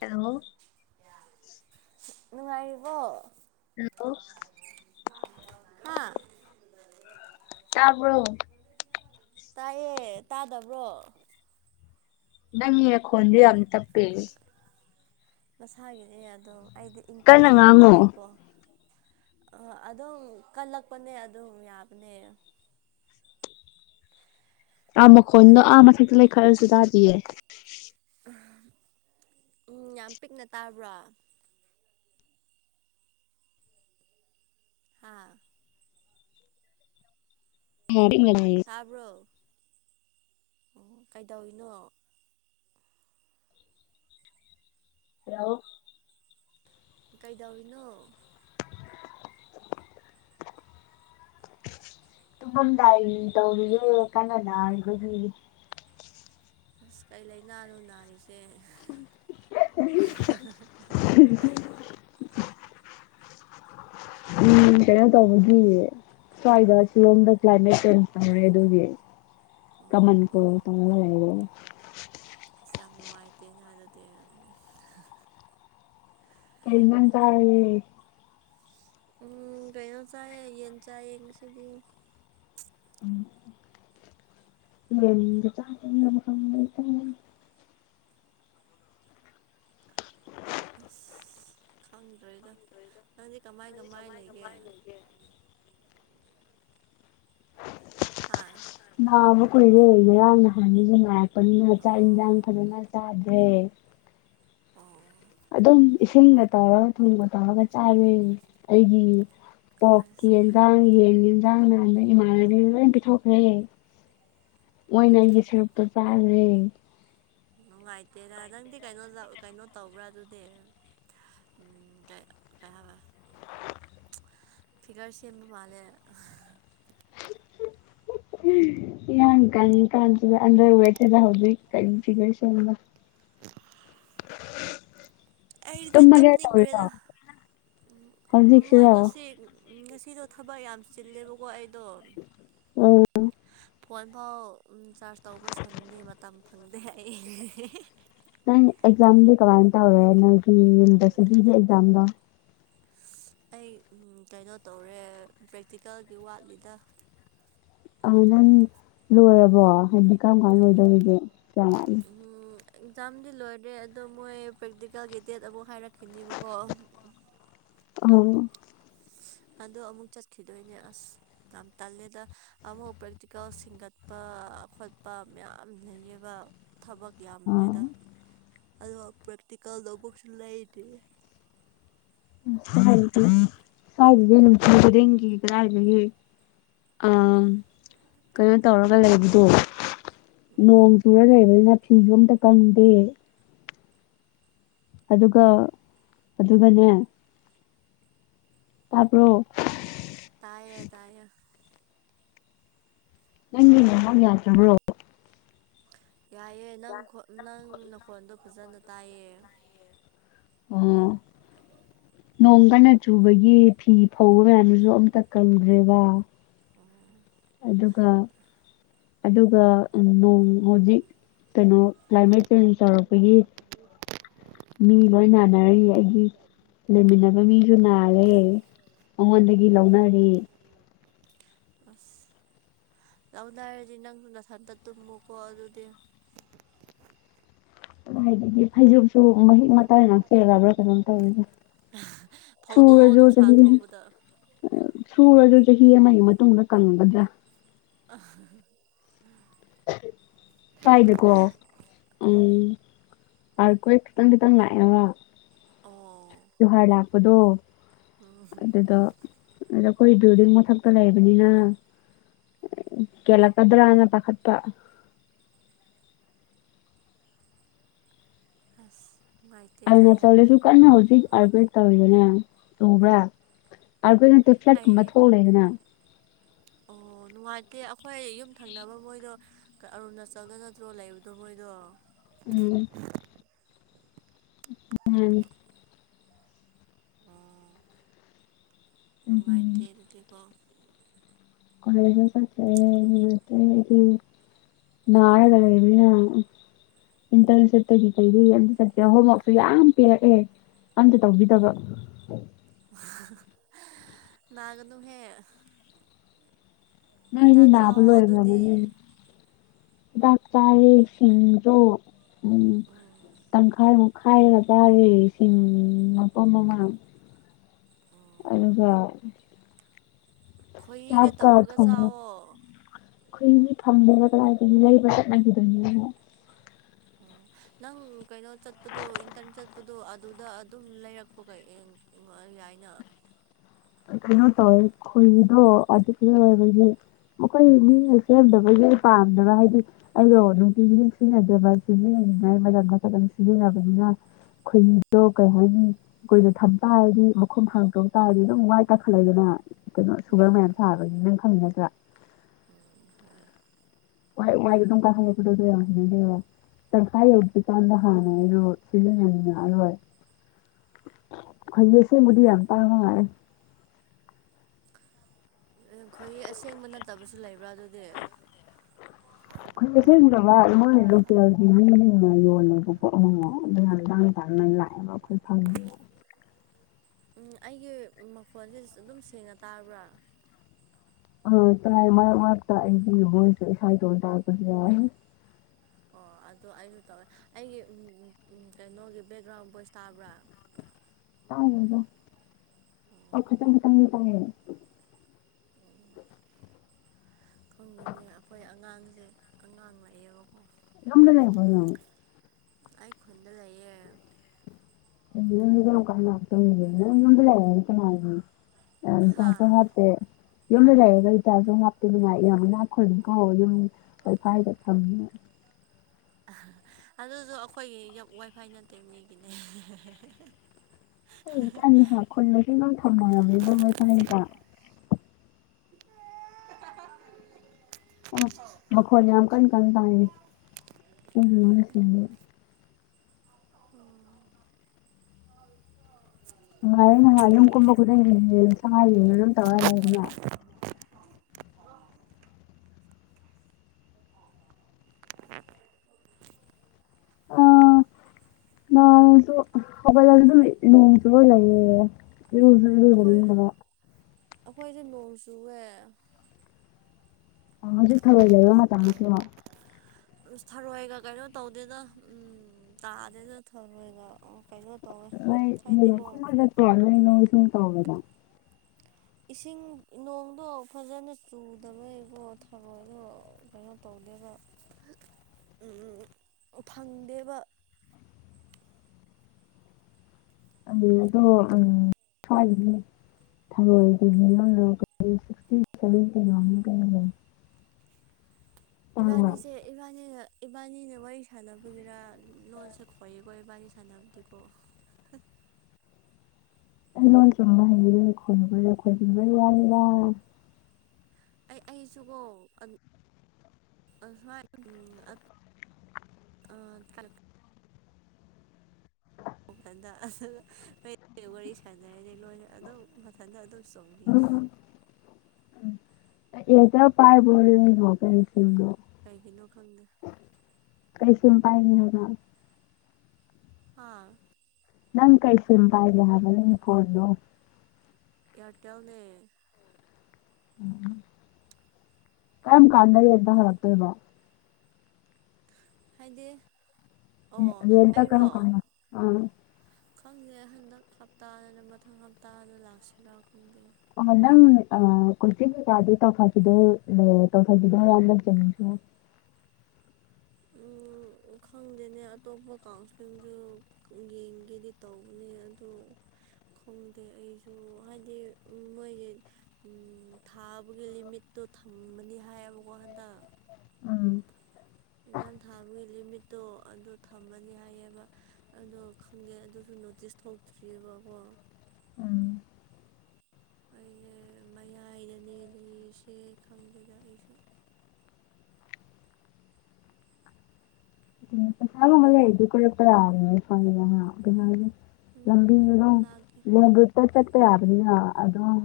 hello ꯅꯉꯔꯤꯕ hello ꯀ ꯇꯕ꯭ꯔ ꯇꯥꯏꯌꯦ ꯇꯥꯗꯕ꯭ꯔꯣ ꯅꯪ ꯈꯣꯟ ꯑ ꯊ ꯄꯦ ꯃꯁꯥꯒꯤꯅꯦ ꯑꯗꯣ ꯑꯩꯗꯤ ꯏꯪ ꯀꯟꯅ ꯉꯥꯡꯉꯣ ꯇꯞꯆꯕꯤꯅꯤꯅꯀꯣ ꯑ ꯑꯗꯨꯝ ꯀꯜꯂꯛꯄꯅꯦ ꯑꯗꯨꯝ ꯌꯥꯕꯅꯦ ꯑꯥ ꯃꯈꯣꯟꯗꯣ ꯑꯥ ꯃꯊꯛꯇ ꯂꯩꯈꯠꯂꯁꯨ ꯇꯥꯗꯤꯌꯦ ꯎꯝ ꯌꯥꯝ ꯄꯤꯛꯅ ꯇꯥꯕ꯭ꯔꯥ ꯍꯥꯥ ꯎꯝ ꯇꯥꯕ꯭ꯔꯣ ꯑꯣ ꯀꯩꯗꯧꯏꯅꯣ ꯍꯜꯂꯣ ꯀꯩꯗꯧꯏꯅꯣ ꯇꯨꯝꯃꯝꯗꯥꯏ ꯇꯧꯔꯤꯌꯦꯦ ꯀꯅ ꯍꯥꯏꯈꯒꯤ ꯑꯁ ꯀꯩ ꯂꯥꯏꯅꯥ ꯂꯨ ꯅꯥꯔꯤꯁꯦ [inaudible] ꯎꯝ ꯀꯩꯅꯣ ꯇꯧꯕꯒꯤ ꯁꯣ ꯍꯥꯏꯗ ꯁꯤ ꯂꯣꯝꯗ ꯀ ꯀ꯭ꯂꯥꯏꯃꯦꯠ ꯆꯦꯟꯖ ꯇꯃꯦ ꯑꯗꯨꯒꯤ ꯀꯃꯟ ꯑꯣ ꯀ ꯎꯝ ꯇ ꯂꯩꯒ ꯑꯁ ꯌꯥꯝ ꯅꯨꯡꯉꯥꯏꯇꯦꯅ ꯑꯗꯨꯗꯤ ꯀꯅꯟ ꯇꯔꯦ ꯎꯝ ꯀꯩꯅꯣ ꯆꯥꯏꯌꯦ ꯌꯦꯟ ꯆꯥꯏꯌꯦ ꯉꯁꯤꯗꯤ ꯌꯦ ꯆꯥ ꯇ ꯑꯁ ꯈꯪꯗ꯭ꯔꯦꯗ ꯅꯪꯗꯤ ꯀꯃꯥꯏ ꯀꯃꯥꯏ ꯂꯩꯒꯦ ꯍꯥ ꯂꯕ ꯀꯣꯏ ꯂꯩꯗ ꯌꯥꯝꯅ ꯍꯥꯏꯅꯤ ꯀ ꯄ ꯉ ꯆ ꯏꯟꯖꯥꯡ ꯑꯣ ꯐꯔꯅ ꯆꯗ꯭ꯔꯦ ꯑꯣ ꯑꯗꯨꯝ ꯏꯁꯤꯡꯒ ꯇꯧꯔꯒ ꯊꯨꯝꯒ ꯇꯧꯔꯒ ꯆꯥꯔꯨꯏ ꯑꯩꯒꯤ ꯄꯣꯛꯀꯤ ꯑꯁ ꯌꯦꯟꯖꯥꯡ ꯌꯦꯟ ꯌꯦꯟꯖꯥꯡ ꯅꯍꯥꯟꯗꯥ ꯏꯃꯥꯟꯅꯕꯤ ꯂꯣꯏ ꯄꯤꯊꯣꯛꯈ꯭ꯔꯦ ꯃꯣꯏꯅ ꯑꯩꯒꯤ ꯁꯔꯨꯛꯇ ꯆꯥꯈ꯭ꯔꯦ ꯅꯨꯡꯉꯥꯏꯇꯦꯔ ꯅꯪꯗꯤ ꯀꯩꯅꯣ ꯀꯩꯅꯣ ꯇꯧꯕ꯭ꯔꯥ ꯑꯗꯨꯗꯤ ꯎꯝ ꯀꯩ [unintelligible] ꯐꯤꯒꯔ ꯁꯦꯝ ꯁꯦꯝꯕ ꯃꯥꯂꯦ ꯌꯥꯡ ꯀꯟ ꯀꯥꯟꯗ ꯑꯗ꯭ꯔ ꯑꯣꯏꯋꯦꯠꯗ ꯍꯧꯗꯤ ꯀꯟꯁꯤꯒꯁ ꯑ ꯑꯩꯗꯤ ꯇꯨꯝꯃꯒꯦ ꯇꯧꯔꯤꯔꯣ ꯇꯨꯝꯅꯤꯡꯈ꯭ꯔꯦꯗ ꯎ ꯍꯣꯏ ꯍꯧꯖꯤꯛꯁꯤꯔꯣ ꯉꯁꯤ ꯉꯁꯤꯗꯣ ꯊꯕꯛ ꯌꯥꯝ ꯆꯤꯜꯂꯦꯕꯀꯣ ꯑꯩ ꯑꯣ ꯐꯣꯟ ꯐꯥꯎ ꯆꯥꯔꯖ ꯇꯧꯕ ꯁꯪꯗꯦ ꯃꯇꯝ ꯐꯪꯗꯦ ꯑꯩ ꯅꯪ ꯑꯦꯛꯖꯥꯝꯗꯤ ꯀꯃꯥꯏꯅ ꯇꯧꯔꯦ ꯅꯣꯏꯒꯤ ꯌꯨꯅꯤꯚꯔꯁꯤꯇꯤꯒꯤ ꯑꯦꯛꯖꯥꯝꯗꯣ ꯑꯩ ꯀꯩꯅꯣ ꯇꯧꯔꯦ ꯄ꯭ꯔꯦꯛꯇꯤꯀꯦꯜꯒꯤ ꯋꯥꯠꯂꯤꯗ ꯑ ꯅꯪ ꯂꯣꯏꯔꯕꯣ ꯍꯥꯏꯗꯤ ꯀꯔꯝ ꯀꯥꯟ ꯂꯣꯏꯗꯧꯔꯤꯒꯦ ꯀꯌꯥꯝ ꯋꯥꯠꯂꯤ ꯑꯦꯛꯖꯥꯝꯗꯤ ꯂꯣꯏꯔꯦ ꯑꯗꯣ ꯃꯣꯏ ꯄ꯭ꯔꯦꯛꯇꯤꯀꯦꯜꯒꯤ ꯗꯦꯠ ꯑꯃꯨꯛ ꯍꯥꯏꯔꯛꯈꯤꯅꯦꯕꯀꯣ ꯑꯣ ꯑꯗꯣ ꯑꯃꯨꯛ ꯆꯠꯈꯤꯗꯣꯏꯅꯦ ꯑꯁ ꯌꯥꯝ ꯇꯜꯂꯦꯗ ꯑꯃꯨꯛ ꯄ꯭ꯔꯦꯛꯇꯤꯀꯦꯜ ꯁꯤꯡꯒꯠꯄ ꯈꯣꯠꯄ ꯃꯌꯥꯝ ꯂꯩꯌꯦꯕ ꯊꯕꯛ ꯑꯥ ꯌꯥꯝꯃꯦꯗ ꯑꯗꯨꯒ ꯄ꯭ꯔꯦꯛꯇꯤꯀꯦꯜꯗ ꯅꯣꯠꯕꯨꯛꯁꯨ ꯂꯩꯗ꯭ꯔꯤ [unintelligible] ꯀꯗꯥꯏꯗꯒꯤ ꯑꯥ ꯀꯩꯅꯣ ꯇꯧꯔꯒ ꯂꯩꯕꯗꯣ ꯅꯣꯡ ꯆꯨꯔ ꯂꯩꯕꯅꯤꯅ ꯐꯤꯁꯨ ꯑ ꯑꯃꯝꯇ ꯀꯪꯗꯦ ꯑꯗꯨꯒ ꯑꯗꯨꯒꯅꯦ ꯇꯥꯔꯕꯣ ꯇꯥꯏꯌꯦ ꯇꯥꯏꯦ ꯅꯪ ꯃꯥꯥꯟ ꯌꯥꯇ ꯕ꯭ꯔꯣ ꯌꯥꯏꯑꯦ ꯅꯪ ꯅꯪ ꯅꯈꯣꯟꯜꯗꯣ ꯐꯖꯅ ꯇꯥꯏꯌꯦ ꯑꯣ ꯅꯣꯡ ꯀꯟꯅ ꯆꯨꯕꯒꯤ ꯐꯤ ꯐꯧꯕ ꯃꯌꯥꯝꯗꯨꯁꯨ ꯑꯝꯇ ꯀꯪꯗ꯭ꯔꯦꯕ ꯑꯗꯨꯒ ꯑꯗꯨꯒ ꯅꯣꯡ ꯍꯧꯖꯤꯛ ꯀꯩꯅꯣ ꯀ꯭ꯂꯥꯏꯃꯦꯠ ꯆꯦꯟꯖ ꯇꯧꯔꯛꯄꯒꯤ ꯃꯤ ꯂꯣꯏ ꯅꯥꯟꯅꯔꯤꯌꯦ ꯑꯩꯒꯤ ꯂꯩꯃꯤꯟꯅꯕ ꯃꯤꯁꯨ ꯅꯥꯔꯦ ꯃꯉꯣꯟꯗꯒꯤ ꯂꯧꯅꯔꯤ ꯑꯁ ꯂꯥꯎꯗꯥ ꯍꯥꯏꯔꯗꯤ ꯅꯪ ꯅꯊꯟꯗ ꯇꯨꯝꯃꯨꯀꯣ ꯑꯗꯨꯗꯤ ꯍꯥꯏꯗꯤ ꯐꯩꯖꯨꯞꯁꯨ ꯃꯍꯤꯛ ꯃꯇꯥꯏ ꯉ ꯆꯦꯜꯂꯕ꯭ꯔꯥ ꯀꯩꯅꯣꯝ ꯇꯧꯔꯤꯗ ꯐꯧꯗꯣꯛꯑꯣ ꯅꯨꯡꯁꯥ ꯊꯣꯛꯄꯗ ꯁꯨꯔꯁꯨ ꯆꯍꯤ ꯑꯃꯒꯤ ꯃꯇꯨꯡꯗ ꯀꯟꯒꯗ꯭ꯔꯥ [inaudible] ꯁꯨ꯭ꯏꯗꯀꯣ ꯎꯝ ꯑꯥꯔꯈꯣꯏ ꯈꯤꯇꯪ ꯈꯤꯇꯪ ꯂꯥꯛꯑꯦꯕ ꯖꯨꯍꯥꯔ ꯂꯥꯛꯄꯗꯣ ꯑ ꯑꯗꯣ ꯑꯩꯈꯣꯏ ꯕꯤꯜꯗꯤꯡ ꯃꯊꯛꯇ ꯂꯩꯕꯅꯤꯅ ꯀꯦꯜꯂꯛꯀꯗ꯭ꯔꯥꯅ ꯄꯥꯈꯠ ꯇꯥ ꯑꯁ ꯅꯨꯡꯉꯥꯏꯇꯦꯗ ꯑꯗꯨꯅ ꯌꯥꯝꯅ ꯆꯠꯂꯁꯨ ꯀꯟꯅ ꯍꯧꯖꯤꯛ ꯑꯥꯔꯚꯦ ꯇꯧꯔꯤꯗꯅꯦ ꯇꯕ꯭ꯔꯥ ꯑꯗꯨꯈ ꯅꯠꯇꯦ ꯐ꯭ꯂꯦꯠ ꯀꯨꯝꯕ ꯑꯩ ꯊꯣꯛꯂꯦꯗꯅ ꯀꯦ ꯑꯩꯈꯣꯏ ꯌꯨꯝ ꯊꯪꯅꯕ ꯃꯣꯏꯗꯣ ꯑꯔꯨꯅꯥꯆꯜꯗ ꯅꯠꯇ꯭ꯔꯣ ꯂꯩꯕꯗꯣ ꯃꯣꯏꯗꯣ ꯎꯝ ꯎꯝ ꯑ ꯅꯨꯡꯉꯥꯏꯇꯦ ꯑꯗꯨꯗꯤꯀꯣ ꯀꯂꯦꯖ ꯆꯠꯇꯦ ꯅꯨꯉꯥꯏꯇ꯭ꯔꯦ ꯑꯩꯗꯤ ꯅꯥꯔꯒ ꯂꯩ ꯏꯟꯇꯔꯟꯁꯤꯞꯇꯒꯤ ꯀꯩ ꯀꯩ ꯑꯝꯇ ꯆꯠꯀꯦ ꯍꯣꯝꯋꯛꯁꯨ ꯌꯥꯝ ꯄꯤꯔꯛꯑꯦ ꯑꯝꯇ ꯇꯧꯕꯤꯗꯕ ꯂꯅꯥꯒꯗꯨꯍꯦꯛ ꯅꯩꯗꯤ ꯅꯥꯕ ꯂꯣꯏꯔ ꯑꯗꯨꯗꯤ ꯗꯥꯛ ꯆꯔꯁꯤꯡꯁꯤꯡꯗꯣ ꯎꯝ ꯎꯝ ꯇꯪꯈꯥꯏ ꯈꯥꯏꯒ ꯆꯥꯔꯤ ꯏꯁꯤꯡ ꯃꯐꯝ ꯃꯃꯥꯡ ꯑꯣ ꯑꯗꯨꯒ ꯈꯣꯏꯍꯤꯒ ꯇꯧꯔꯒ ꯆꯥꯎꯋꯣ ꯑꯩꯈꯣꯏ ꯃꯤ ꯐꯝꯗꯕ ꯀꯗꯥꯏꯗꯅꯤ ꯂꯩꯕ ꯆꯠꯅꯈꯤꯗꯣꯏꯅꯦ ꯑꯣ ꯅꯪ ꯀꯩꯅꯣ ꯆꯠꯄꯗꯣ ꯏꯟꯇꯔꯟ ꯆꯠꯄꯗꯣ ꯑꯗꯨꯗ ꯑꯗꯨꯝ ꯂꯩꯔꯛꯄꯒꯩ ꯆꯥꯏꯅ ꯀꯩꯅꯣ ꯇꯧꯋꯦ ꯈꯣꯏꯍꯤꯗꯣ ꯑꯗꯨ ꯁꯤꯖꯤꯟꯅꯕꯒꯤ ꯃꯈꯣꯏ ꯃꯤꯅ ꯁꯦꯝꯗꯕꯒꯤ ꯑꯩ ꯄꯥꯝꯗꯕ ꯍꯥꯏꯗꯤ ꯑꯩꯗꯣ ꯅꯨꯡꯇꯤꯒꯤ ꯗꯨꯝ ꯁꯤꯖꯤꯟꯅꯗꯕ ꯑꯗꯨꯒꯤ ꯃꯔꯛ ꯃꯔꯛꯇ ꯑꯗꯨꯝ ꯁꯤꯖꯤꯟꯅꯕꯅꯤꯅ ꯈꯣꯏꯍꯤꯗꯣ ꯀꯩ ꯍꯥꯏꯅꯤ ꯀꯨꯏꯅ ꯊꯝ ꯇꯥꯔꯗꯤ ꯃꯈꯨꯝ ꯍꯥꯡꯗꯣꯛ ꯇꯥꯔꯗꯤ ꯑꯗꯨꯝ ꯋꯥꯏꯠ ꯀꯥꯈꯠꯂꯛꯏꯗꯅ ꯀꯩꯅꯣ ꯁꯨꯒꯔ ꯎꯝ ꯃꯌꯥꯝ ꯁꯥꯕꯅꯤ ꯅꯪ ꯈꯪꯉꯤ ꯅꯠꯇ꯭ꯔꯥ ꯎꯝ ꯋꯥꯏꯠ ꯋꯥꯏꯠ ꯑꯗꯨꯝ ꯀꯥꯈꯠꯂꯛꯄꯗꯣ ꯑꯗꯨ ꯌꯥꯝ ꯍꯩꯅꯗꯦꯕ ꯇꯪꯈꯥꯏ ꯌꯧꯗ꯭ꯔꯤ ꯀꯥꯟꯗ ꯍꯥꯟꯅ ꯑꯩꯗꯣ ꯁꯤꯖꯤꯟꯅꯅꯤꯡ ꯉꯛꯑꯥꯔꯣꯏ ꯈꯣꯏꯍꯤ ꯑꯁꯦꯡꯕꯗꯤ ꯌꯥꯝ ꯇꯥꯡꯕ ꯃꯥꯜꯂꯦ ꯈꯣꯏꯍꯤ ꯑꯁꯦꯡꯕ ꯅꯠꯇꯕꯁꯨ ꯂꯩꯕ꯭ꯔꯥ ꯑꯗꯨꯗꯤ [inaudible] ꯈꯣꯏꯍꯤ ꯑꯁꯦꯡꯕꯗꯣ ꯕꯥꯏ ꯃꯣꯏ ꯂꯣꯀꯦꯜꯒꯤ ꯃꯤꯁꯤꯡꯅ ꯌꯣꯜꯂꯦꯕꯀꯣ ꯑꯃꯨꯛ ꯃꯨꯛ ꯑꯗꯨ ꯌꯥꯝ ꯇꯥꯡꯅ ꯇꯥꯡꯅ ꯂꯥꯛꯑꯦꯕ ꯑꯩꯈꯣꯏ ꯐꯪꯗꯦꯕ ꯎꯝ ꯑꯩꯒꯤ ꯃꯈꯣꯜꯁꯤ ꯑꯗꯨꯝ ꯁꯦꯡꯅ ꯇꯥꯕ꯭ꯔꯥ ꯎꯝ ꯇꯥꯏ ꯃꯔꯛ ꯃꯔꯛꯇ ꯑꯩꯒꯤ ꯕꯣꯏꯁꯨ ꯏꯁꯥ ꯏꯇꯣꯟꯇ ꯇꯥꯔꯛꯄꯁꯨ ꯌꯥꯎꯏ ꯑꯣ ꯑꯗꯣ ꯑꯩꯁꯨ ꯇꯧꯋꯦ ꯑꯩꯒꯤ ꯎꯝ ꯀꯩꯅꯣꯒꯤ ꯕꯦꯛꯒ꯭ꯔꯥꯎꯟ ꯕꯣꯏꯁ ꯇꯥꯕ꯭ꯔꯥ ꯇꯥꯗꯦꯗꯥ ꯍꯣꯏ ꯈꯤꯇꯪꯗꯤ ꯇꯥꯏꯌꯦ ꯇꯥꯏꯌꯦ ꯑꯦ ꯑꯉꯥꯡ ꯂꯥꯛꯑꯕꯀꯣ ꯌꯨꯝꯗ ꯂꯩꯕ꯭ꯔꯣ ꯅꯪ ꯑꯩ ꯈꯨꯟꯗ ꯂꯩꯌꯦ ꯑꯗꯨꯗꯤ ꯅꯪ ꯀꯔꯝꯀꯥꯟꯗ ꯂꯥꯛꯇꯣꯔꯤꯒꯦ ꯅꯪ ꯌꯨꯝꯗ ꯂꯩꯔꯒ ꯀꯅꯥꯒꯤ ꯍꯥ ꯔꯤꯆꯥꯔꯁ ꯁꯨ ꯍꯥꯞꯇꯦ ꯌꯨꯝꯗ ꯂꯩꯔꯒ ꯔꯤꯆꯥꯔꯁꯁꯨ ꯍꯥꯞꯇꯦ ꯅꯨꯡꯉꯥꯏ ꯌꯥꯝ ꯏꯅꯥꯛ ꯈꯨꯜꯂꯤꯀꯣ ꯌꯨꯝ ꯋꯥꯏꯐꯥꯏꯒ ꯊꯝꯗꯅ ꯑꯗꯨꯁꯨ ꯑꯩꯈꯣꯏꯒꯤ ꯌꯨꯝ ꯋꯥꯏꯐꯥꯏ ꯅꯠꯇꯦ ꯃꯤꯒꯤꯅꯦ ꯑꯩꯖꯨ ꯈꯜꯂꯤꯅꯦ ꯈꯨꯜ ꯃꯁꯤꯡꯒꯤ ꯗꯨꯝ ꯊꯝꯅꯔꯕꯅꯤ ꯀꯩꯀꯥ ꯑ ꯃꯈꯣꯜ ꯌꯥꯝ ꯀꯟ ꯀꯟ ꯇꯥꯏꯌꯦ ꯎꯝ ꯅꯨꯉꯥꯏꯔꯦ ꯅꯨꯉꯥꯏꯔꯦ ꯌꯨꯝ ꯀꯨꯝꯕ ꯈꯨꯗꯤꯡꯒꯤ ꯔꯤꯜꯁ ꯇ ꯉꯥꯎꯔꯒ ꯗꯨꯝ ꯇꯧꯔꯒ ꯂꯩꯔꯗꯅ [inaudible] ꯑꯥ ꯅꯥꯔꯁꯨ ꯍꯧꯒꯠꯂꯒ ꯗꯨꯝ ꯅꯣꯡ ꯆꯨꯐꯧ ꯂꯩꯌꯦ ꯌꯨꯝꯗꯗꯤ ꯂꯩꯅꯤꯡꯗꯕ ꯑꯩꯈꯣꯏꯁꯨ ꯅꯣꯡ ꯆꯨꯋꯦ ꯍꯧꯖꯤꯛꯁꯤ ꯊꯥꯔꯣꯏ ꯂꯩꯕ ꯃꯥꯇꯝ ꯅꯠꯇ꯭ꯔꯣ ꯊꯔꯣꯏꯒ ꯀꯩꯅꯣ ꯇꯧꯗꯦꯗ ꯎꯝ ꯇꯥꯗꯦꯗ ꯊꯔꯣꯏꯒ ꯀꯩꯅꯣ ꯇꯧꯋꯦ ꯅꯣꯏ ꯊꯥꯔꯣꯏ ꯍꯥꯏꯗꯤꯀꯣ ꯈꯨꯟꯕꯒ ꯆꯠꯄꯔꯣ ꯅꯣꯏ ꯏꯁꯤꯡ ꯆꯥꯎꯕꯗ ꯏꯁꯤꯡ ꯅꯣꯡꯗꯣ ꯐꯖꯅ ꯆꯨꯗꯕꯩꯕꯣ ꯊꯔꯣꯏꯗꯣ ꯀꯩꯅꯣ ꯇꯧ ꯗꯕ [inaudible] ꯐꯪꯗꯦꯕ [inaudible] ꯊꯔꯣꯏꯗꯣ ꯎꯝ [inaudible] ꯇꯥꯡꯕ꯭ꯔꯥ ꯏꯕꯥꯅꯤꯁꯦ ꯏꯕꯥꯅꯤꯅ ꯏꯕꯥꯅꯤꯅ ꯋꯥꯔꯤ ꯁꯥꯟꯅꯕꯒꯤꯔ ꯂꯣꯟꯁꯦ ꯈꯣꯏꯌꯦꯀꯣ ꯏꯕꯥꯅꯤ ꯁꯥꯟꯅꯕꯗꯤꯀꯣ [inaudible] ꯑꯩ ꯂꯣꯟ ꯆꯨꯝꯕ ꯍꯩꯌꯦ ꯈꯣꯏꯔꯛꯄꯒꯤ ꯈꯣꯏꯖꯟꯕꯩ ꯋꯥꯅꯤꯗꯥ ꯑꯩ ꯑꯩꯁꯨꯀꯣ [inaudible] ꯑꯩꯗꯤ ꯋꯥꯔꯤ ꯁꯥꯟꯅꯔꯤꯗꯤ ꯂꯣꯏꯅ ꯑꯗꯨꯝ ꯃꯊꯟꯇ ꯑꯗꯨꯝ [inaudible] [inaudible] ꯀꯒꯤꯅꯣ ꯈꯪꯗꯦ ꯀꯩꯁꯝ ꯄꯥꯏꯅꯤ ꯍꯥꯏꯅ ꯍꯥꯥ ꯅꯪ ꯀꯩ ꯁꯤꯄ ꯍꯥꯏꯦ ꯍꯥꯏꯕ ꯌꯦꯔꯣ ꯑꯦꯌꯥꯔꯇꯦꯜꯅꯦ ꯀꯔꯝ ꯀꯥꯟꯗꯔꯤꯠꯇ ꯍꯔꯛꯇꯕꯣ ꯍꯥꯏꯗꯤ ꯑꯣ ꯦꯟꯇ ꯀꯅ ꯑꯩꯔꯣ ꯀ ꯑ ꯈꯪꯗꯦ ꯍꯟꯗꯛ ꯍꯞꯇꯥꯗꯅ ꯃꯊꯪ ꯍꯞꯇꯥꯗ ꯂꯥꯛꯁꯤꯔꯥ ꯈꯪꯗꯦ ꯑ ꯅꯪ ꯀꯣꯏꯆ ꯀꯩꯀꯥꯗꯨ ꯇꯧꯊꯈꯤꯗꯣ ꯂꯩ ꯇꯧꯊꯈꯤꯗꯣ ꯍꯔ ꯂꯧꯖꯉ ꯎ [unintelligible] ꯎꯝ ꯈꯪꯗꯦꯅꯦ ꯑꯇꯣꯞꯄ ꯀꯥꯎꯟꯁꯤꯂꯤꯡꯁꯨ ꯌꯦꯡꯒꯦꯗꯤ ꯇꯧꯕꯅꯦ ꯑꯗꯨ ꯈꯪꯗꯦ ꯑꯩꯁꯨ ꯍꯥꯏꯗꯤ ꯃꯣꯏꯒꯤ ꯊꯥꯕꯒꯤ ꯂꯤꯃꯤꯠꯇꯣ ꯣ ꯊꯝꯃꯅꯤ ꯍꯥꯏꯌꯦꯕꯀꯣ ꯍꯟꯗꯛ [inaudible] ꯑꯦꯛꯖꯥꯝ ꯊꯥꯕꯒꯤ ꯂꯤꯃꯤꯠꯇꯣ ꯑꯗꯨ ꯊꯝꯃꯅꯤ ꯍꯥꯏꯌꯦꯕ ꯑꯗꯣ ꯈꯪꯗꯦ ꯑꯗꯨꯁꯨ ꯅꯣꯇꯤꯁ ꯊꯣꯛꯇ꯭ꯑꯔꯤꯕꯀꯣ ꯎꯝ [inaudible] ꯀꯗꯅꯦ ꯂꯩꯔꯤꯁꯦ ꯈꯪꯗꯦꯗ ꯑꯩꯁꯨ ꯆꯥꯒ ꯃꯂ ꯏꯗꯨ ꯀꯂꯄꯗꯔ ꯐ ꯂꯕꯤ ꯎꯝ ꯌ ꯂꯥꯛꯀꯦ ꯂ ꯎ ꯇꯔ ꯇꯛꯄꯦ ꯑꯗꯨꯅ ꯑꯗꯨꯝ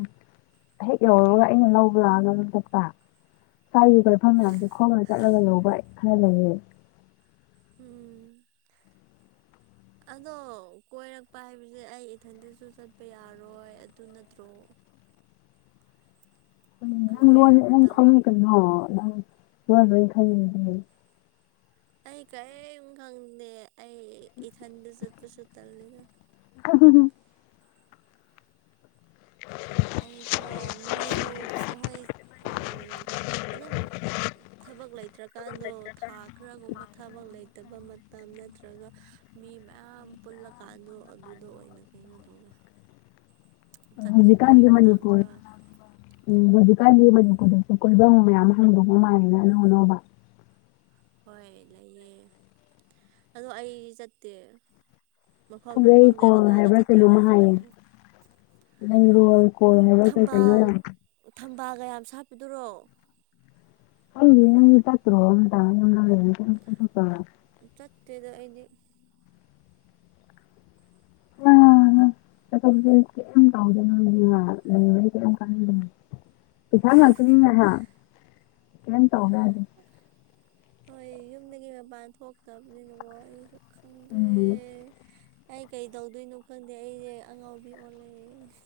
ꯍꯦꯛ ꯌꯧꯔꯒ ꯑꯩꯅ ꯂꯧꯕ ꯂꯥꯛꯑꯒ ꯑꯗꯨꯝ ꯆꯠꯄ ꯇꯥꯏꯔꯤꯕ ꯀꯐꯝ ꯃꯌꯥꯝꯁꯦ ꯈꯣꯡꯉ ꯆꯠꯂꯒ ꯂꯧꯕ ꯑꯩ ꯈꯔ ꯂꯩꯌꯦ ꯎꯝ [unintelligible] ꯑꯗꯣ ꯀꯣꯏꯔꯛꯄ ꯍꯥꯏꯕꯁꯦ ꯑꯩ ꯏꯊꯟꯇꯁꯨ ꯆꯠꯄ ꯌꯥꯔꯣꯏ ꯑꯗꯨ ꯅꯠꯇ꯭ꯔꯣ [inaudible] ꯑꯗꯣ ꯅꯪꯣꯏ ꯅꯪ ꯃꯇꯝ ꯈꯪꯉ ꯀꯩꯅꯣ ꯅꯪ ꯂꯣꯏ ꯂꯣꯏ ꯈꯪꯉ ꯑꯩ ꯀꯔꯤꯝ ꯈꯪꯗꯦ ꯑꯩ ꯏꯊꯟꯗ ꯆꯠꯄꯁꯨ ꯇꯜꯂꯦꯗ ꯎꯝ ꯑꯩꯀꯣ ꯃꯤ ꯍꯣꯏ ꯎ ꯑꯗꯨꯝ ꯊꯕꯛ ꯂꯩꯇ꯭ꯔꯀꯥꯟꯗꯣ ꯊꯥ ꯈꯔꯒꯨꯝꯕ ꯊꯕꯛ ꯂꯩꯇꯕ ꯃꯇꯝ ꯅꯠꯇ꯭ꯔꯒ ꯃꯤ ꯃꯌꯥꯝ ꯄꯨꯜꯂꯀꯥꯟꯗꯣ ꯑꯗꯨꯗ ꯑꯣꯏꯅ ꯀꯩꯅꯣ ꯇꯧꯋꯦ [inaudible] ꯍꯧꯖꯤꯀꯥꯟꯗ ꯃꯅꯤꯄꯨꯔ ꯂꯥꯡꯕ ꯎ ꯍꯧꯖꯤ ꯀꯥꯟꯗꯤ ꯃꯅꯤꯄꯨꯔꯗꯁꯨ ꯀꯣꯏꯐꯝ ꯃꯌꯥꯝ ꯍꯥꯡꯗꯣꯛꯄ ꯃꯥꯜꯂꯦꯅ ꯑꯅꯧ ꯑꯅꯧꯕ ꯍꯣꯏ ꯂꯩꯑꯦ ꯑꯗꯣ ꯑꯩ ꯆꯠꯇꯦ ꯃꯐꯝꯁꯨ ꯈꯪꯗꯦ ꯄꯨꯔꯩꯀꯣꯜ ꯀꯅꯥꯒ ꯍꯥꯏꯕ꯭ꯔꯥ ꯆꯠꯇꯣꯏꯅꯣꯁꯨ ꯂꯩꯔꯦ ꯅ ꯔꯣꯜ ꯀꯣꯜ ꯍꯥꯏꯕ ꯀꯩ ꯀꯩꯅꯅ ꯊꯝꯕꯥꯜꯒꯌꯥꯝ ꯁꯥꯠꯄꯗꯨꯔꯣ ꯑꯩ ꯌꯦꯇꯔꯣ ꯎꯝ ꯇꯠꯇꯗꯣ ꯑꯥꯗꯤ ꯑꯥ ꯆꯠꯝ ꯀꯥꯎꯗꯅ ꯆ ꯑꯃ ꯀꯥꯟꯗꯥ ꯄꯩꯁꯥ ꯉꯛꯇꯅꯤ ꯍꯥ ꯀꯝ ꯇꯧꯒꯗ ꯍꯣꯏ ꯌꯨꯝꯗꯒꯤ ꯃꯄꯥꯟ ꯊꯣꯛꯇꯕꯅꯤꯅꯀꯣ ꯑꯩꯁꯨ ꯈꯪꯗꯦ ꯎꯝ ꯑꯩ ꯀꯩ ꯇꯧꯗꯣꯏꯅꯣ ꯈꯪꯗꯦ ꯑꯩꯁꯦ ꯑꯉꯥꯎꯕꯤ ꯑꯣꯜꯂꯛꯦ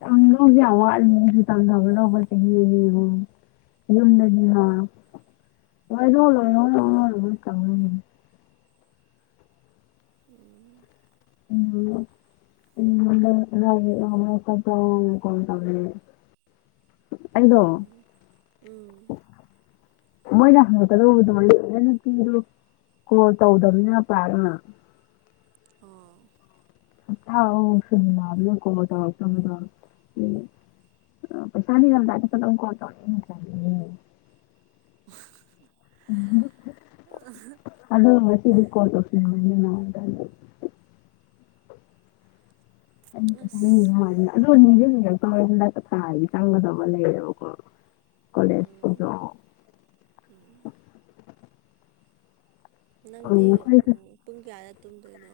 ꯌꯥꯝ ꯅꯪꯗꯤ ꯌꯥꯝꯅ ꯋꯥꯠꯂꯤꯅ ꯗꯨꯗꯤ ꯇꯝꯅꯒꯧꯗꯕ ꯆꯍꯤ ꯑꯃ ꯍꯦꯜꯂꯅꯤ ꯌꯨꯝꯅꯗꯤꯅ ꯂꯣꯏꯔꯣ ꯂꯣꯏꯔꯣ ꯂꯥꯛꯔꯅꯨ ꯇꯝꯅꯤꯌꯦ ꯎꯝ [unintelligible] ꯎꯝ ꯅꯪ ꯅꯪꯃꯨꯛ ꯍꯜꯂꯛꯑ ꯐꯠ ꯇꯧꯔꯛꯑꯣ ꯀꯣꯟꯅ ꯇꯧꯔꯒꯦ ꯎꯝ ꯎꯝ ꯃꯣꯏꯅ ꯍꯪꯂꯛꯀꯗꯨꯕꯗꯨꯃꯥꯏ ꯍꯦꯟ ꯇꯤꯟꯖꯤꯜꯂꯨ ꯀꯣꯜ ꯇꯧꯗꯕꯅꯤꯅ ꯄꯥꯛꯅ ꯑꯣ ꯍꯞꯊꯥ ꯑꯍꯨꯝꯃꯨꯛꯁꯨ ꯅꯨꯡꯉꯥꯏꯕꯅꯤ ꯀꯣꯜ ꯑꯣꯏ ꯇꯧꯔꯛꯇꯣꯔꯕꯅꯤꯅ ꯎꯝ ꯑ ꯄꯩꯁꯥ ꯅꯤꯔꯝꯗꯥꯏꯗꯗꯪ ꯀꯣꯜ ꯇꯧꯔꯛꯑꯦ ꯃꯤꯗꯨ ꯃꯆꯥꯗꯤꯅ ꯎꯁ [unintelligible] ꯑꯩꯃꯨꯛ ꯀꯣꯜ ꯇꯣꯁꯤꯟꯕꯅꯤꯅ [unintelligible] ꯑꯁ ꯇꯨꯝꯕ ꯍꯦꯛꯇ ꯍꯧꯔꯗꯤ ꯃꯅꯥꯛꯇ ꯊꯥꯔꯗꯤ ꯆꯪꯒꯗꯕ ꯂꯩꯌꯦꯕ ꯀꯣ ꯀꯣꯂꯦꯁ ꯇꯖꯨ ꯎꯝ ꯎꯝ ꯅꯪꯗꯤ ꯄꯨꯡ ꯀꯌꯥꯗ ꯇꯨꯝꯗꯣꯏꯅꯣ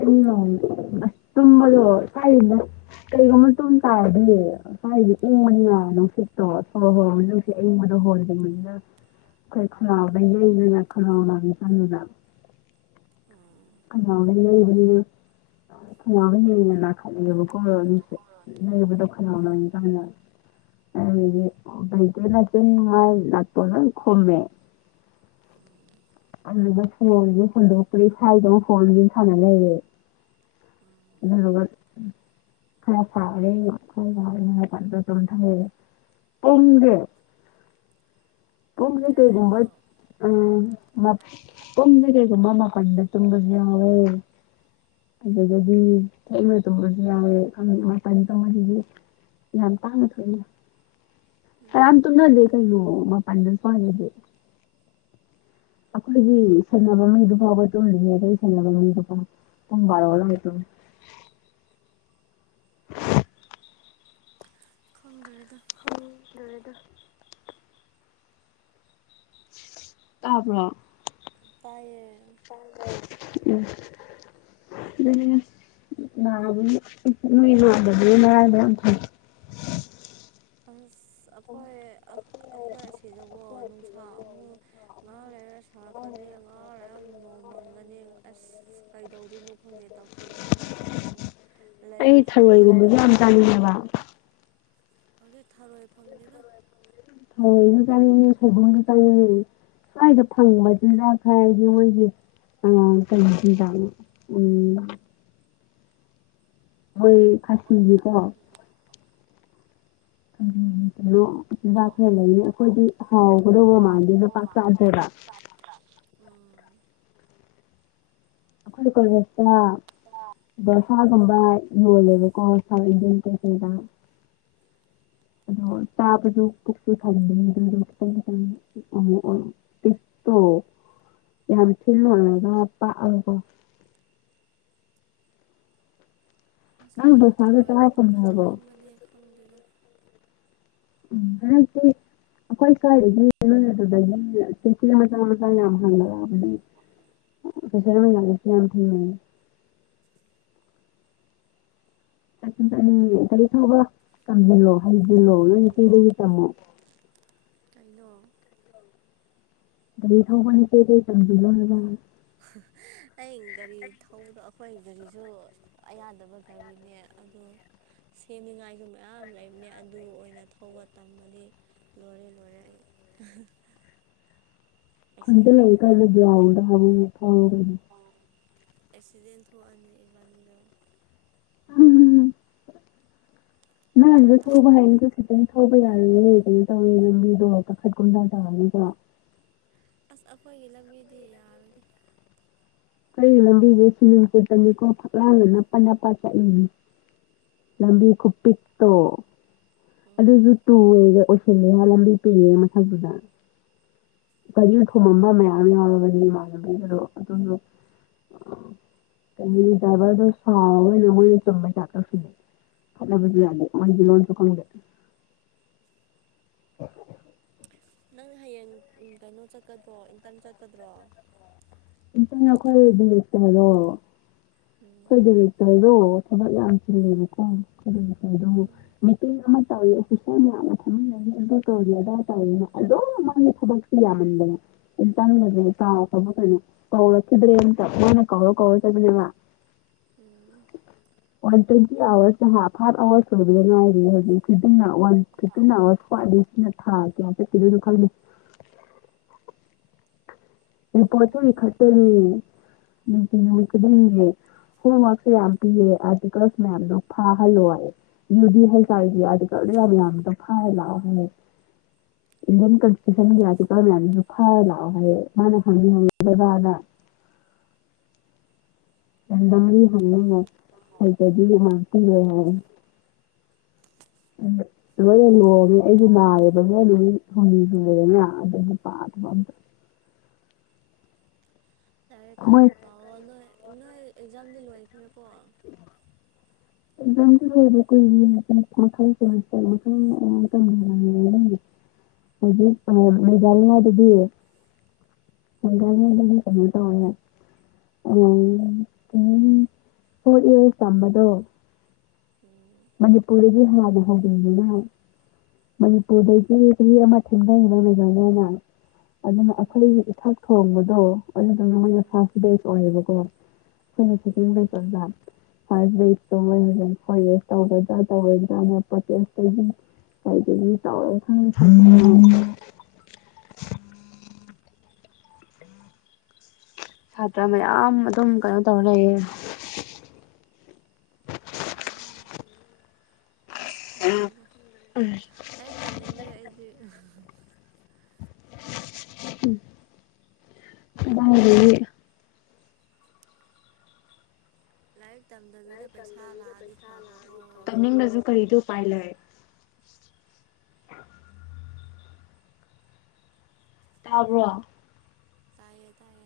ꯑꯩꯗꯤ ꯅꯥꯔꯤ ꯑꯥꯏ ꯎꯝ ꯇꯨꯝꯕꯔꯣ ꯀꯥꯏꯗꯩꯅꯣ ꯀꯩꯒꯨꯝꯕ ꯇꯨꯝ ꯇꯥꯔꯗꯤ ꯍꯥꯏꯗꯤ ꯎꯝ ꯏꯪꯕꯅꯤꯅ ꯅꯨꯡꯁꯤꯠꯇꯣ ꯁꯣꯔ ꯍꯣꯟꯕꯗ ꯅꯨꯡꯁꯤꯠ ꯑꯏꯪꯕꯗꯣ ꯍꯣꯜꯂꯦ [unintelligible] ꯑꯧ [unintelligible] [unintelligible] ꯑ ꯩꯗꯤ ꯅꯨꯡꯇꯤ ꯂꯥꯛꯇꯣꯏꯅꯤꯉꯥꯏ ꯂꯥꯛꯄꯗꯪ ꯈꯨꯝꯃꯦ ꯎꯝ ꯑꯗꯨꯗꯨꯗ ꯐꯣꯟꯖꯨ ꯄꯨꯟꯗꯣꯛ ꯇ꯭ꯔꯤ ꯍꯥꯏꯕꯒꯤ ꯐꯣꯟꯗꯨꯝ ꯁꯥꯟꯅ ꯂꯩꯔꯦ [unintelligible] [unintelligible] ꯑꯩ ꯏꯪꯗꯦ [unintelligible] ꯎꯝ ꯀꯩ ꯐꯍꯟꯅꯤꯡꯕꯩ ꯍꯥꯏꯕꯅꯣ ꯇꯨꯃꯤꯟꯅꯖꯤ ꯂꯥꯋꯣ [unintelligible] ꯌꯥꯝ ꯄꯥꯛꯅ ꯊꯣꯛꯑꯦꯗ ꯀꯅꯥꯝ ꯎꯝ ꯇꯨꯝꯅꯗꯦ ꯀꯩꯅꯣ ꯃꯄꯥꯟ ꯂꯨꯄꯥꯟꯗꯗꯤ ꯑꯩꯈꯣꯏꯒꯤ ꯁꯦꯟꯅꯕ ꯃꯤꯗꯨ ꯐꯥꯎꯕ ꯇꯨꯝꯂꯤꯕꯅꯦ ꯑꯩꯈꯣꯏ ꯁꯦꯟꯅꯕ ꯃꯤꯗꯨ ꯐꯥꯎ ꯄꯨꯡ ꯚꯥꯔꯣꯗꯒ ꯇꯨꯝꯃꯦ ꯈꯪꯗ꯭ꯔꯦꯗ ꯗ꯭ꯔꯦꯗ ꯇꯥꯕ꯭ꯔꯣ ꯇꯥꯏꯌꯦ ꯎꯝ ꯑꯗꯨꯗꯤ ꯅꯥꯔꯨꯕꯒꯤ ꯃꯤ ꯂꯣꯏꯔꯝꯗꯕꯒꯤ ꯃꯔꯥꯏꯕꯛ ꯌꯥꯝ ꯐꯩ ꯑꯁ ꯑꯈꯣꯏ ꯑ ꯑꯈꯣꯏ ꯑꯁꯤꯗꯕꯨ ꯅꯨꯡꯁꯥ ꯑꯃꯨꯛ ꯉꯥꯛ ꯂꯩ ꯍꯦ ꯁꯥꯔꯛꯀꯅꯤ ꯉꯥꯛ ꯂꯩꯔ ꯃꯨꯛ ꯅꯣꯡ ꯃꯪꯒꯅꯤ ꯑꯁ ꯀꯩꯗꯧꯗꯣꯏꯅꯣ ꯈꯪꯗꯦ ꯇꯧꯐꯝ ꯂꯥꯛꯐꯝ ꯈꯪꯗꯦꯕ ꯑꯩ ꯂꯩꯕꯁꯨ ꯊꯔꯣꯏꯒꯨꯝꯕꯁꯨ ꯌꯥꯝ ꯅꯨꯡꯉꯥꯏꯇꯦꯕ ꯆꯥꯅꯤꯡꯉꯦꯕ ꯍꯨꯖꯤꯛ ꯊꯔꯣꯏ ꯐꯪꯗꯦꯗ ꯊꯔꯣꯏꯖꯨ ꯆꯥꯅꯤꯡꯉꯦ ꯈꯖꯤꯡꯖꯨ ꯆꯥꯅꯤꯡꯉꯦ ꯁ꯭ꯋꯥꯏꯗ ꯐꯪꯕ ꯆꯤꯟꯖꯥꯛ ꯍꯥꯏꯔꯗꯤ ꯃꯣꯏꯒꯤ ꯑꯣ ꯀꯩ ꯆꯤꯟꯖꯥꯛꯅꯣ ꯎꯝ ꯑꯩꯣꯏ ꯐꯥꯁꯤꯒꯤꯀꯣ ꯑꯗꯨꯣ ꯆꯤꯖꯥꯛ ꯍꯦꯜꯂꯅꯤ ꯑꯩꯈꯣꯏꯗꯤ ꯍꯥꯎꯒꯗꯧꯕ ꯃꯥꯟꯗꯦ ꯂ ꯄꯥꯛ ꯆꯥꯗꯦꯕ ꯎꯝ ꯀꯣꯏ ꯀꯣꯏ ꯔꯁꯔꯥ ꯣꯁꯥꯒꯨꯝꯕ ꯌꯣꯜꯂꯦꯕꯀꯣ ꯁꯥꯎꯠ ꯏꯟꯗꯤꯌꯥꯟ ꯀꯩꯁꯩꯗ ꯑꯗꯣ ꯇꯥꯕꯁꯨ ꯀꯛꯁꯨ ꯊꯟꯗꯅꯤ ꯑꯗꯨꯗꯣ ꯈꯤꯇꯪ ꯈꯤꯇꯪ ꯇꯣ ꯌꯥꯝ ꯊꯤꯜ ꯂꯔꯒ ꯄꯥꯛꯑꯀꯣ ꯑꯁ ꯅꯪ ꯑꯩꯁꯨ ꯗꯣꯁꯥꯗꯣ ꯊꯧꯔꯣꯏ ꯆꯥꯕ ꯊꯤꯟꯕ ꯐꯪꯅꯔꯕꯣ ꯆꯠꯅꯤꯡꯕꯅꯦ ꯈꯪꯗꯦꯗ ꯎ ꯑꯩꯈꯣꯏ ꯁ꯭ꯋꯥꯏꯗꯒꯤꯣꯏ ꯑꯗꯨꯗꯒꯤ ꯆꯤꯆꯤ ꯃꯆꯥ ꯃꯆꯥ ꯌꯥꯝ ꯍꯪꯕꯂꯛꯑꯕꯅꯤ ꯐꯁꯁꯤ ꯌꯥꯅ ꯊꯅ ꯀꯔꯤ ꯀꯔꯤ ꯊꯧꯕ ꯀꯪꯁꯤꯜꯂꯣ ꯍꯥꯏ ꯏ ꯂꯣ ꯀꯤꯗ ꯀꯤꯇꯃꯣ ꯑꯩꯗꯣ ꯗ ꯊꯥꯎ ꯍꯅꯤ ꯆ ꯆꯪꯕꯤ ꯂ [inaudible] ꯑ ꯒꯥꯔꯤ ꯊꯧꯕꯗꯣ ꯑꯩꯈꯣꯏ ꯒꯥꯔꯤꯁꯨ ꯑꯌꯥꯗꯕ ꯒꯥꯔꯤꯅꯦ ꯑꯗꯨ ꯁꯦꯝꯅꯤꯉꯥꯏꯒꯤ ꯃꯌꯥꯝ ꯂꯩꯕꯅꯦ ꯑꯗꯨ ꯑꯣꯏꯅ ꯊꯧꯕ ꯇꯝꯕꯗꯤ ꯂꯣꯔꯦ ꯂꯣꯔꯦ ꯑꯩ [inaudible] ꯈꯨꯟꯗꯥ ꯑꯦꯛꯁꯤꯗꯦꯟ ꯂꯩꯔꯤꯀꯅꯗꯎ ꯍꯥꯏꯕ ꯐ ꯀꯗꯤ ꯑꯦꯛꯁꯤꯗꯦꯟ ꯍꯅꯤꯕꯥꯅꯤꯗ ꯅꯗ ꯊꯧꯕ ꯍꯥꯏꯅꯁꯨ ꯈꯤꯇꯪ ꯊꯧꯕ ꯌꯥꯔꯅꯦ ꯀꯩꯅꯣ ꯇꯧꯔꯅꯤ ꯂꯝꯕꯤꯗꯣ ꯀꯥꯈꯠꯀꯨꯝꯗꯥ ꯇꯧꯔꯅꯤꯀꯣ [inaudible] ꯑꯁ ꯑꯩꯈꯣꯏꯒꯤ ꯂꯝꯕꯤꯗꯤ ꯌꯥꯔꯗꯦ ꯀꯔꯤ ꯂꯝꯕꯤꯁꯦ ꯁꯤꯖ ꯆꯦꯠꯇꯅꯤꯀꯣ ꯐꯛꯂꯥꯡꯗ ꯅꯄꯥꯛ ꯅꯄꯥ ꯆꯠꯏꯅꯤ ꯂꯝꯕꯤ ꯀꯄꯤꯛꯛꯇꯣ ꯎꯝ ꯑꯗꯨꯁꯨ ꯇꯨꯨꯔꯦꯒ ꯑꯣꯏꯁꯤꯜꯂꯦ ꯂꯝꯕꯤ ꯄꯤꯌꯦꯦ ꯃꯊꯛꯇꯨꯗ ꯀꯔꯤ ꯊꯣꯃꯝꯕ ꯃꯌꯥꯝ ꯌꯥꯎꯔꯕꯅꯤ ꯏꯃꯥꯟꯅꯕꯤꯗꯨꯗꯣ ꯑꯗꯨꯁꯨ ꯀ ꯇꯕꯗ ꯁꯋꯥꯏ ꯅꯣꯏ ꯆꯃꯃꯦ ꯆꯀꯥ ꯐꯅꯤ ꯐꯂꯕꯗ ꯃꯥ ꯂꯣꯟꯣꯟ ꯆ ꯅꯪ ꯍꯌꯦꯡ ꯀꯩꯅꯣ ꯆꯠꯀꯗ꯭ꯔꯣ ꯏꯟꯇꯔꯟ ꯆꯠꯀꯗ꯭ꯔꯣ ꯇꯪ ꯑꯩꯈꯣꯏꯗꯤꯛꯇꯔꯣ ꯎꯝ ꯈꯣꯏꯗꯔꯤꯛꯇꯜꯗꯣ ꯊꯕꯛ ꯌꯥꯝ ꯎꯝ ꯆꯤꯜꯂꯦꯕꯀꯣ ꯈꯣꯏꯗꯧꯔꯤꯛꯇꯗꯣ ꯎꯝ ꯃꯤꯇꯩ ꯑꯃ ꯇꯧꯔꯤ ꯑꯣꯐꯤꯁꯥꯔ ꯃꯌꯥꯝꯒ ꯐꯝꯃꯤꯟꯅꯔꯤ ꯑꯗꯨ ꯇꯧꯔꯤ ꯑꯗꯥꯏ ꯇꯧꯔꯤꯅ ꯑꯗꯨꯝ ꯃꯥꯒꯤ ꯊꯕꯛꯁꯦ ꯌꯥꯝꯃꯟꯗꯅ ꯏꯇꯪꯖꯦ ꯀꯥꯎ ꯐꯕꯨ ꯀꯩꯅꯣ ꯀꯧꯜꯁꯗ꯭ꯔꯔꯤ ꯑꯦꯇ ꯃꯥꯅꯦ ꯀꯧꯥꯎ ꯀꯁꯗꯅ ꯎꯝ ꯋꯥꯟ ꯇ꯭ꯋꯦꯟꯇꯤ ꯑꯋꯥꯔ ꯍꯥ ꯍꯥ ꯑꯋꯥꯔꯁ ꯑꯣꯏꯕꯗ ꯉꯥꯏꯔꯤ ꯍꯧꯖꯤꯛ ꯐ ꯋꯥ ꯐꯤꯇꯤꯟ ꯑꯋꯥꯔ ꯅ ꯊꯥ ꯀ ꯐ ꯀꯗ ꯈ ꯅ ꯄꯣꯊꯣꯒꯤ ꯎꯝ ꯈꯇꯔꯀꯗꯦ ꯍꯣꯝꯋꯔꯛꯁ ꯃ ꯌꯥꯝ ꯄꯤꯔꯦ ꯑꯥꯔꯇꯤꯀꯜꯁ ꯃꯌꯥꯝꯗꯣ ꯐꯥꯍꯜꯂꯣ ꯍꯥꯏ ꯌꯨꯗꯤ ꯍꯀꯒꯤ ꯑꯥꯔꯇꯤꯀꯜ ꯂꯕ ꯌꯥꯝꯅꯗ ꯐꯔ ꯂꯥꯎ ꯍꯥꯏꯦ ꯏꯟꯗꯤꯌꯟ ꯀꯣꯟꯁꯇꯤꯇꯨꯁꯟ ꯃꯌꯥꯝꯁꯨꯐ ꯂꯑꯣ ꯍꯥꯏꯦ ꯃꯥꯅ ꯍꯗꯕꯥꯗ ꯗꯪꯔꯤ ꯍ ꯑꯩꯀꯖꯤꯃꯥꯟꯇ ꯍꯥꯏ ꯂꯣꯏꯅ ꯂꯣꯡꯉꯦ ꯑꯩꯁꯨ ꯅꯥꯔꯦꯕ ꯃꯣꯏ ꯑꯗꯨꯝ ꯍꯅꯤꯅꯗꯅ ꯄꯥꯇꯗ ꯌꯥꯔꯦ ꯃꯣꯏ ꯀꯟꯅ ꯄꯥꯎꯑꯣ ꯅꯣꯏ ꯅꯣꯏ ꯑꯦꯛꯖꯥꯝꯗꯤ ꯂꯣꯏꯈ꯭ꯔꯦꯀꯣ ꯑꯦꯛꯖꯥꯝꯗ ꯂꯣꯏꯕ ꯀꯨꯏ ꯃꯈꯈꯥꯏ ꯀ ꯃꯊꯪ ꯃꯇꯝꯦꯝꯒꯤ ꯍꯧ ꯑ ꯃꯗꯥꯅ ꯑꯗꯨꯗꯤ ꯍꯒꯅꯤ ꯎꯝ ꯀꯅ ꯇ ꯑꯣ ꯎ ꯍ ꯇꯝꯕꯗꯣ ꯎꯝ ꯃꯅꯤꯄꯨꯔꯔꯤꯒꯤ ꯍꯋꯥꯅꯤ ꯍꯧꯒꯅ ꯃꯅꯤꯄꯨꯔꯗꯩ ꯀ ꯀ ꯑꯃ ꯊꯦꯡꯅꯕ ꯃꯒꯅꯅ ꯑꯗꯨꯅ ꯎꯝ ꯑꯩꯈꯣꯏꯒꯤ ꯏꯛ ꯊꯣꯡꯕꯗꯣ ꯑꯣꯏꯅꯗꯅ ꯃꯣꯏꯅ ꯎꯝ ꯐꯔꯁꯗꯦꯁ ꯑꯣꯏꯌꯦꯕꯀꯣ ꯎꯝ ꯐꯣꯏꯅꯁꯨꯤꯡꯕꯀꯥ ꯐꯥ ꯁꯨ ꯃꯖ ꯍꯣꯏ ꯇꯧꯔꯗ ꯇ ꯑꯣꯏꯔꯗꯄꯥ ꯀꯌꯥꯁꯇ ꯇꯥꯏꯗ ꯇꯋꯥꯏꯈ ꯁꯥꯇ꯭ꯔ ꯃꯌꯥꯝ ꯑꯗꯨꯝ ꯀꯩꯅꯣ ꯇꯧꯔ ꯂꯩꯌꯦ ꯎꯝ ꯑꯁ ꯈꯪꯗ꯭ꯔꯦꯒ ꯑꯩ ꯇꯝꯅꯤꯡꯗ꯭ꯔꯦ ꯑꯩꯗꯤ ꯑꯦ ꯂꯥꯏ ꯇꯝꯅꯤꯡꯕꯁꯨ ꯀꯔꯤꯗꯤ ꯎꯄꯥꯏ ꯂꯩ ꯇꯥꯕ꯭ꯔ ꯇꯥꯏꯦ ꯇꯥꯏ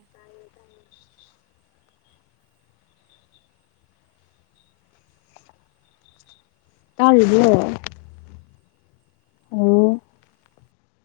ꯇꯥꯜꯔꯤꯕꯣ ꯑꯣ